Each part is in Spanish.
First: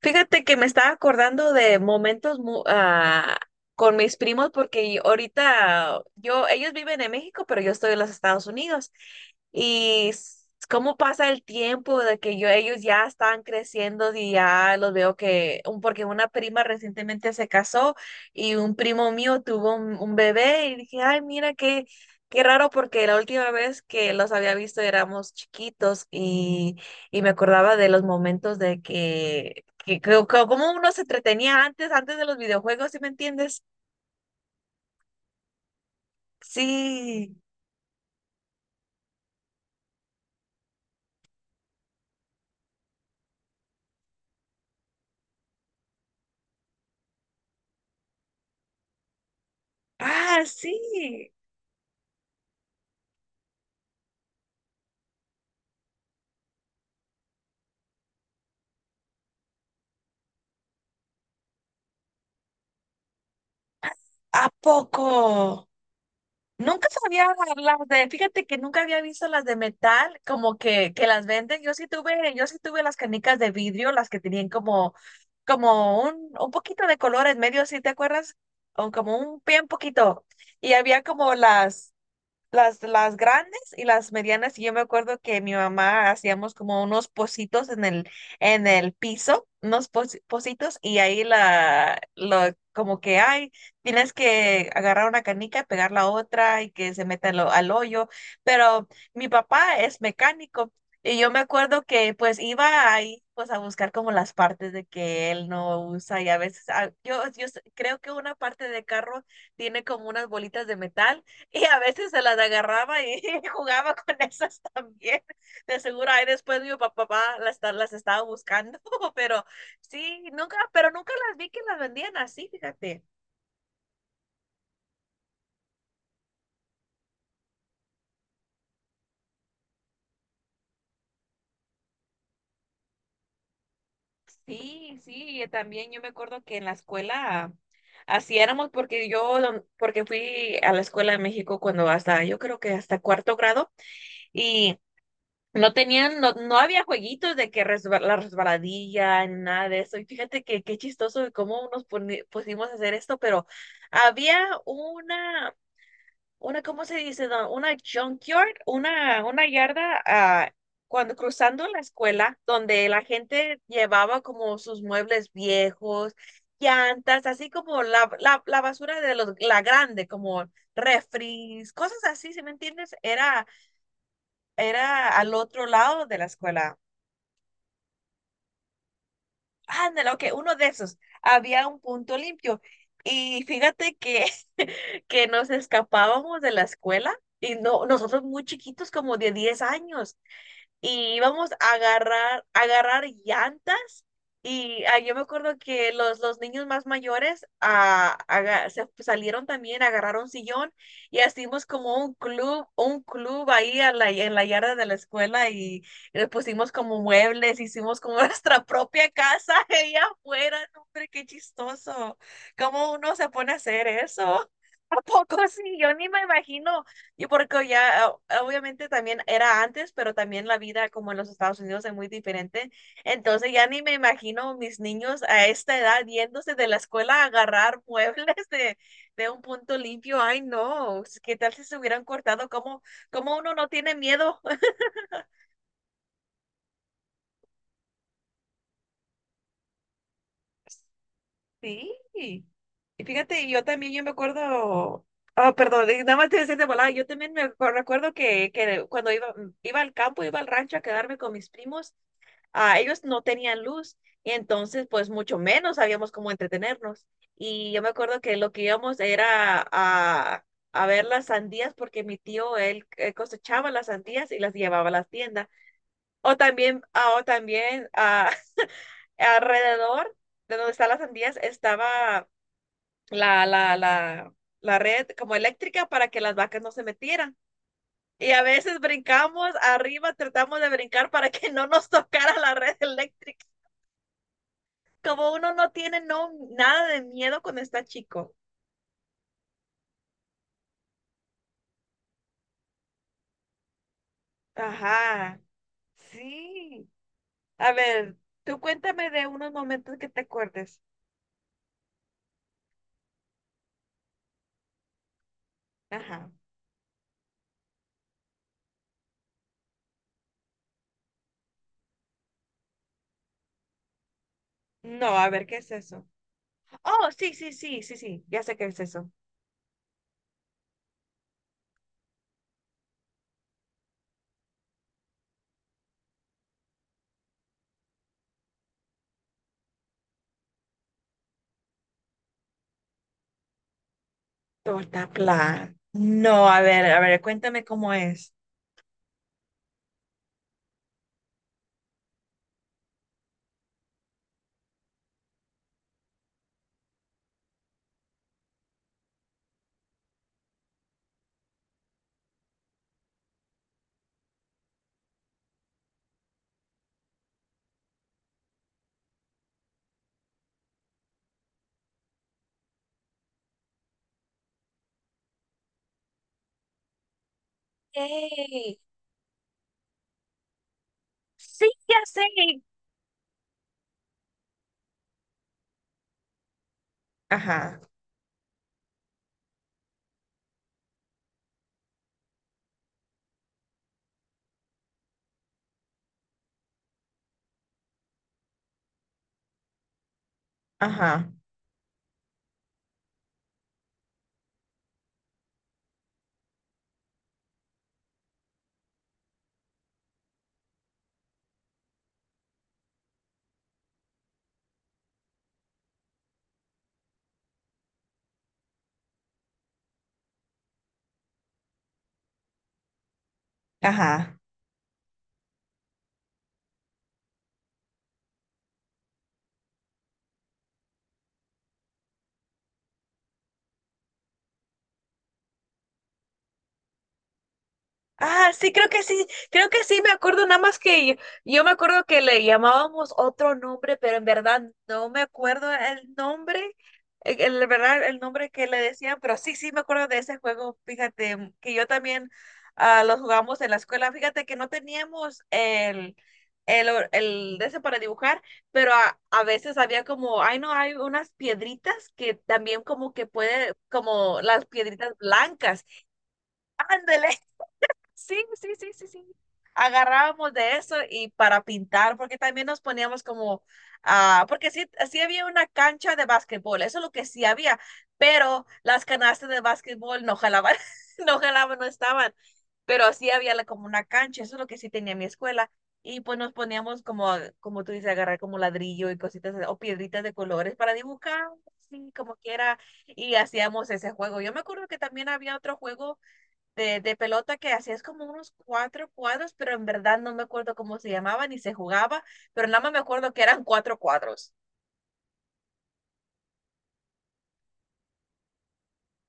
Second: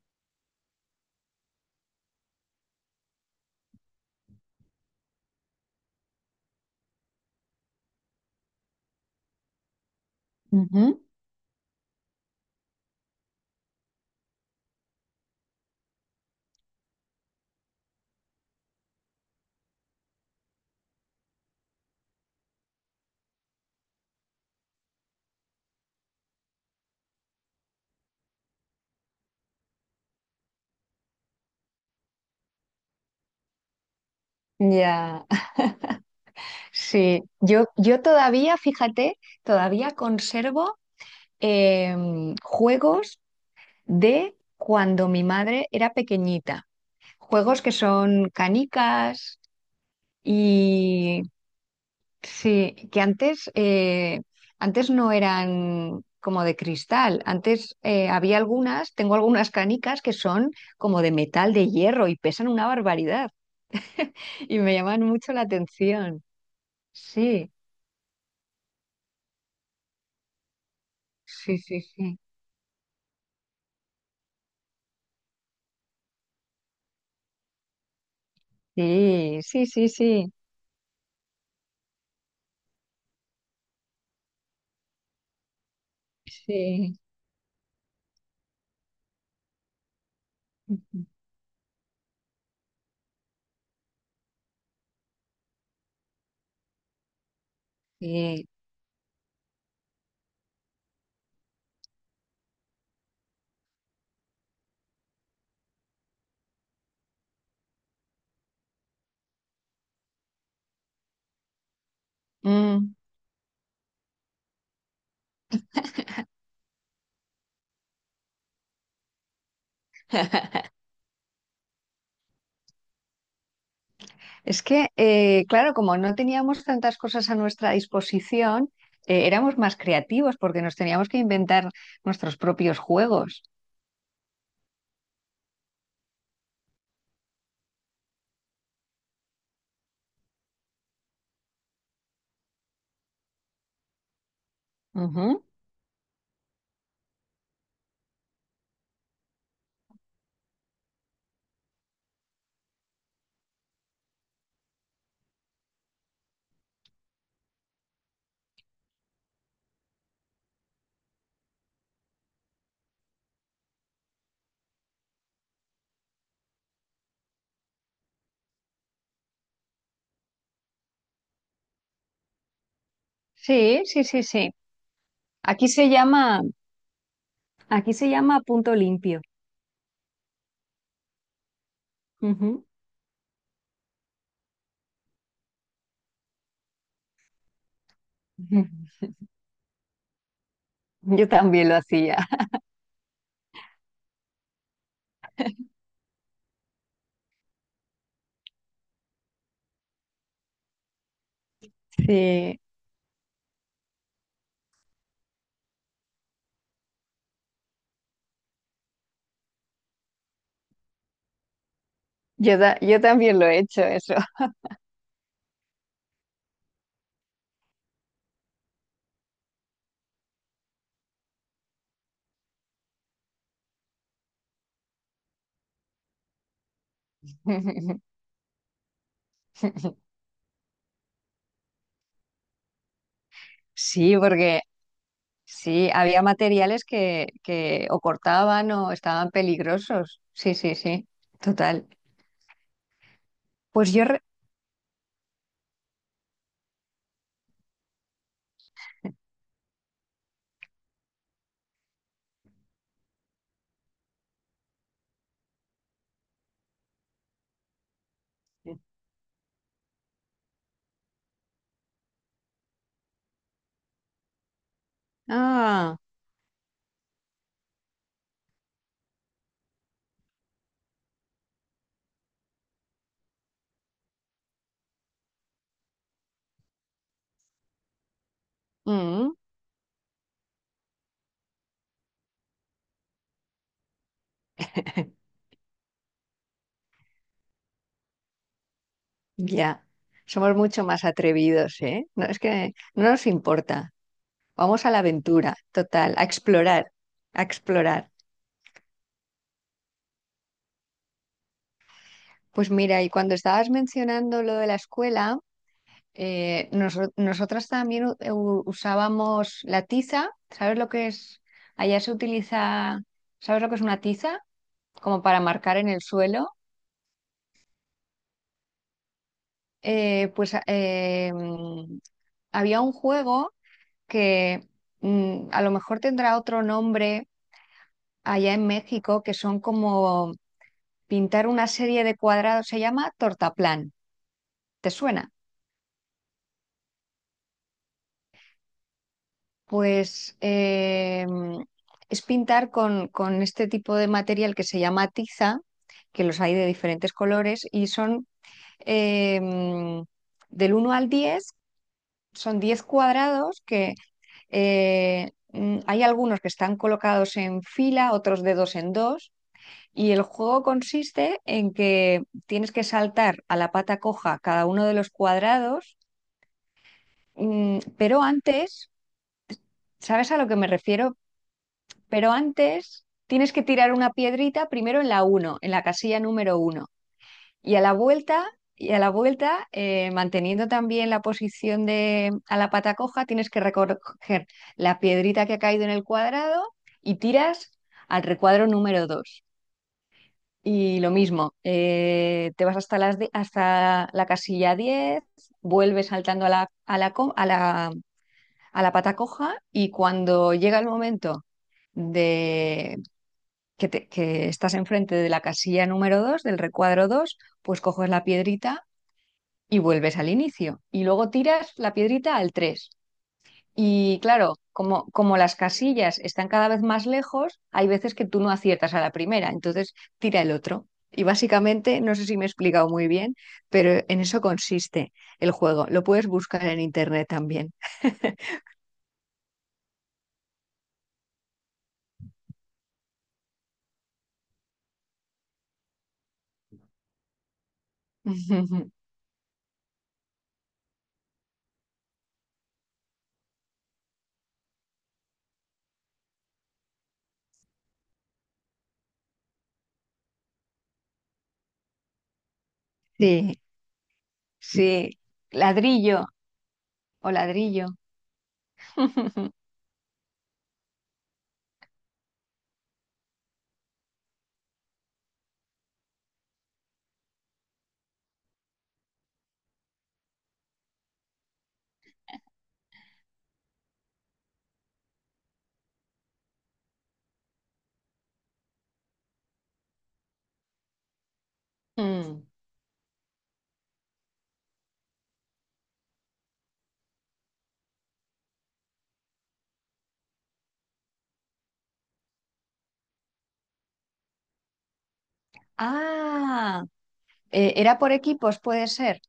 Fíjate que me estaba acordando de momentos con mis primos porque ahorita ellos viven en México, pero yo estoy en los Estados Unidos. Y cómo Ujú. pasa el tiempo de que ellos ya están creciendo y ya los veo porque una prima recientemente se casó y un primo mío tuvo un bebé y dije, ay, mira qué raro porque la última vez que los había visto éramos chiquitos y me acordaba de los momentos de que cómo uno se entretenía antes de los videojuegos, ¿sí me entiendes? Ya, sí. Sí. Yo todavía, fíjate, todavía conservo juegos de cuando mi madre era pequeñita. Juegos que son canicas Ah, y sí. sí, que antes no eran como de cristal. Antes había algunas, tengo algunas canicas que son como de metal, de hierro y pesan una barbaridad ¿A y me llaman mucho la poco? atención. Nunca sabía Sí. las de, fíjate que nunca había visto las de metal, como que las Sí, venden. Yo sí, sí sí. tuve, yo sí tuve las canicas de vidrio, las que tenían como un poquito de color en medio, ¿sí te acuerdas? O como Sí, un bien sí, sí, poquito. sí. Y había como las grandes y las medianas. Y yo me acuerdo que mi mamá hacíamos como Sí. unos pocitos en el piso, unos pocitos, y Ujú. ahí como que, ay, tienes que agarrar una canica, pegar la otra y que se meta al hoyo. Sí. Pero mi papá es mecánico y yo me acuerdo que pues iba ahí, pues a buscar como las partes de que él no usa y a veces creo que una parte de carro tiene como unas bolitas de metal y a veces se las Mm. agarraba y jugaba con esas también. De seguro ahí después mi papá las estaba buscando, pero sí, nunca, pero nunca las vi que las vendían así, fíjate. Es que, claro, como no teníamos tantas cosas a nuestra disposición, éramos más creativos porque nos teníamos que inventar nuestros propios juegos. Sí, sí, y también yo me acuerdo que en la escuela así éramos porque porque fui a la escuela de México cuando hasta, yo creo que hasta cuarto grado y Ujú. no tenían, no, no había jueguitos de que la resbaladilla, ni nada de eso. Y fíjate que qué chistoso de cómo nos pusimos a hacer esto, pero había una, una, ¿cómo se dice? Don? Una junkyard, una yarda, cuando cruzando la escuela, donde la gente llevaba como sus muebles viejos, llantas, así como la basura de los, la grande, como refris, cosas así, ¿si me entiendes? Era, Sí, sí, sí, sí. era al otro Aquí se lado de la llama, escuela. aquí se llama punto limpio. Ándale, ok, uno de esos. Había un punto limpio. Ujú. Y fíjate que, que nos escapábamos de la escuela y no, nosotros muy Ujú. chiquitos, como de 10 años y Yo íbamos también lo hacía. A agarrar llantas. Y yo me acuerdo que los niños más mayores se salieron también, agarraron sillón y hicimos como Sí, un club ahí en la yarda de la escuela y le pusimos como muebles, hicimos como nuestra propia casa ahí afuera. No, hombre, qué chistoso. yo, ta- ¿Cómo yo uno se también lo pone a he hecho hacer eso. eso? ¿A poco sí? Yo ni me imagino y porque ya obviamente también era antes, pero también la vida como en los Estados Unidos es muy diferente. Entonces ya ni me imagino mis niños a esta edad yéndose de la escuela a agarrar muebles de un punto limpio. Ay, no, ¿qué tal si se hubieran cortado? ¿Cómo uno no tiene Sí, miedo? porque sí, había materiales que o cortaban o estaban peligrosos. Sí, sí, sí, total. Sí. Y fíjate, yo también, Pues yo me acuerdo, perdón, y nada más te decía de volada, yo también me recuerdo que cuando iba al campo, iba al rancho a quedarme con mis primos. Ellos no tenían luz y entonces pues mucho menos sabíamos cómo entretenernos. Y yo me acuerdo que lo que íbamos era a ver las sandías porque mi tío, él cosechaba las sandías y las llevaba a las tiendas. ah, O también, alrededor de donde están las sandías estaba la, la, la, la red como eléctrica para que las vacas no se metieran. Y a veces mm, brincamos arriba, tratamos de brincar para que no nos tocara la red eléctrica. Como uno no tiene no, nada de miedo cuando está chico. ya. Somos mucho más atrevidos, ¿eh? No, es que no nos importa. Vamos a la Ajá, aventura, total, a sí. explorar, a A explorar. ver, tú cuéntame de unos momentos que te acuerdes. Pues mira, y cuando estabas mencionando lo de la escuela... Ajá. Nosotras también usábamos la tiza. ¿Sabes lo que es? Allá se utiliza, ¿sabes lo que es una tiza? No, Como a para ver, ¿qué es marcar en el eso? suelo. Oh, sí, sí, sí, sí, sí, ya sé qué es eso. Pues había un juego que a lo mejor tendrá otro nombre allá en México, que son como pintar una serie de cuadrados. Se llama tortaplán. ¿Te Torta suena? plan. No, a ver, cuéntame cómo es. Pues es pintar con este tipo de material que se llama tiza, que los hay de diferentes colores y son eh, del uno al 10, son 10 cuadrados que hay algunos que están colocados en fila, otros de dos en dos. Y el juego consiste en que tienes que saltar a la pata coja cada uno de los cuadrados, pero Ey. antes, ¿sabes a lo que me refiero? Sí, ya sé. Pero antes tienes que tirar una piedrita primero en la uno, en la casilla número uno. Y Ajá, a la vuelta, y a la vuelta, manteniendo también la posición de a la pata coja, tienes que recoger la piedrita que ha caído en el cuadrado y tiras al recuadro número 2. Y lo ajá, mismo, te vas hasta la casilla 10, vuelves saltando a la, co- a la pata coja y cuando llega el momento de que estás enfrente de la casilla número 2 del recuadro 2, pues coges la piedrita y vuelves al inicio. Y luego tiras la piedrita al tres. Y ajá. claro, como las casillas están cada vez más lejos, hay veces que tú no aciertas a la primera, entonces tira el otro. Y básicamente, no sé si me he explicado muy bien, pero en eso consiste el juego. Lo puedes buscar en internet también. Ah, sí, creo que sí, creo que sí, me acuerdo nada más que yo, me acuerdo que le llamábamos otro nombre, pero en verdad no me acuerdo el nombre, verdad el nombre que le decían, pero sí, sí me acuerdo de ese juego, fíjate, que yo también lo jugamos en la escuela, fíjate que no teníamos el, el de ese para dibujar, pero a veces había como, ay no, hay unas piedritas que también como que Sí, puede, como las sí. piedritas blancas, Ladrillo ándale. o ladrillo. Sí, sí, sí, sí, sí. Agarrábamos de eso y para pintar, porque también nos poníamos como, porque sí, sí había una cancha de básquetbol, eso es lo que sí había, pero las canastas de básquetbol no jalaban, no jalaban, no estaban, pero sí había como una cancha, eso es lo que sí tenía mi escuela. Y pues nos poníamos como, como tú dices, agarrar como ladrillo y cositas o piedritas de colores para dibujar, sí, como Mm. quiera, y hacíamos ese juego. Yo me acuerdo que también había otro juego de pelota que hacías como unos cuatro cuadros, pero en verdad no me acuerdo cómo se llamaba ni se jugaba, pero nada más me acuerdo que eran cuatro cuadros. Ah, era por equipos, puede ser.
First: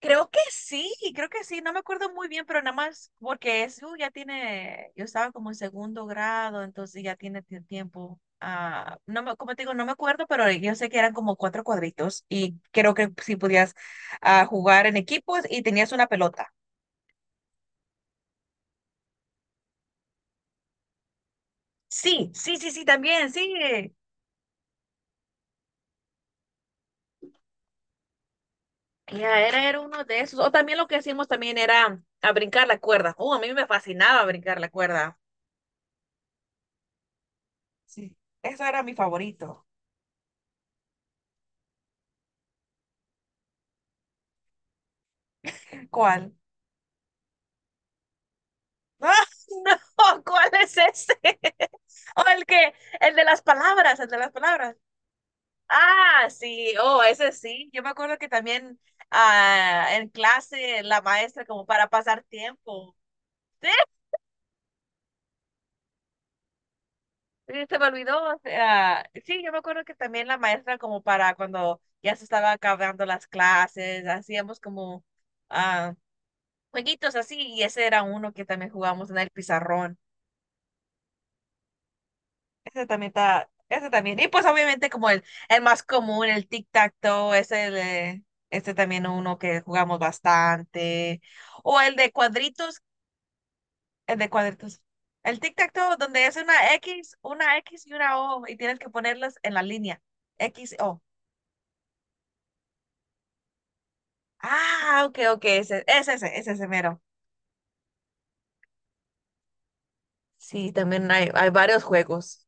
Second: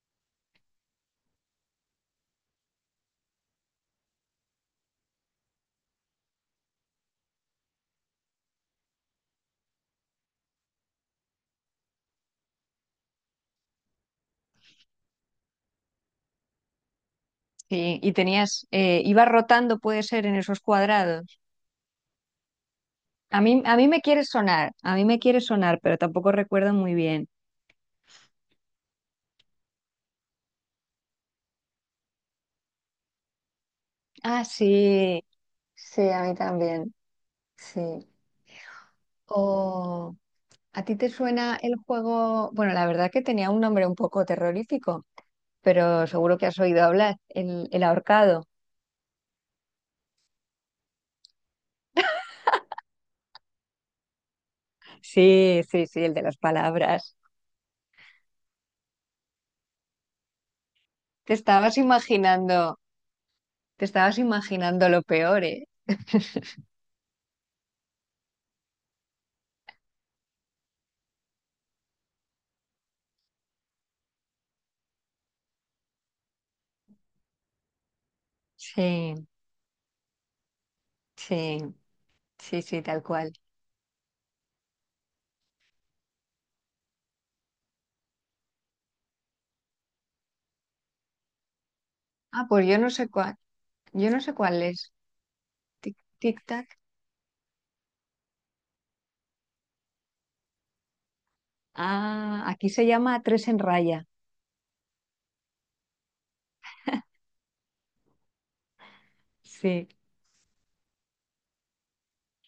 Creo que sí, no me acuerdo muy bien, pero nada más porque eso ya tiene, yo estaba como en segundo grado, entonces ya tiene tiempo. No me, como te digo, no me acuerdo, pero yo sé que eran como cuatro cuadritos y creo que sí podías jugar en equipos y tenías una pelota. Sí, y tenías, ibas rotando, puede ser, en esos cuadrados. Sí, sí, sí, sí, también, A sí. mí, a mí me quiere sonar, a mí me quiere sonar, pero tampoco recuerdo muy bien. Ya era, era uno de esos. O también lo que hacíamos también era a brincar la cuerda. A mí me fascinaba Ah, brincar la cuerda. sí, sí, a mí también, sí. Sí, eso era mi favorito. O, ¿a ti te suena el juego? Bueno, la verdad que tenía un nombre un poco terrorífico, pero ¿Cuál? seguro que has oído hablar, el ahorcado. ¡Ah, no! ¿Cuál es ese? O el que, el de las palabras, el de las palabras. Sí, sí, sí, el de Ah, las sí, oh, palabras. ese sí. Yo me acuerdo que también en clase la Te maestra como estabas para pasar imaginando. tiempo. Sí. Te estabas imaginando lo peor, ¿eh? Sí, se me olvidó, o sea, sí, yo me acuerdo que también la maestra como para cuando ya se estaba acabando las clases, hacíamos como ah, jueguitos así y ese era uno que también jugamos en Sí, el pizarrón. sí, sí, sí, Ese tal también cual. está, ese también. Y pues obviamente como el más común, el tic-tac-toe, ese, el, este también uno que jugamos bastante. O el de Ah, pues yo cuadritos, no sé cuál, yo el no de sé cuál cuadritos. es. El tic-tac-toe Tic, donde es tic, tac. Una X y una O y tienes que ponerlas en la línea. X, O. Ah, aquí se llama Tres en Raya. Ah, ok, ok, ese mero. Sí, Sí, también hay varios juegos.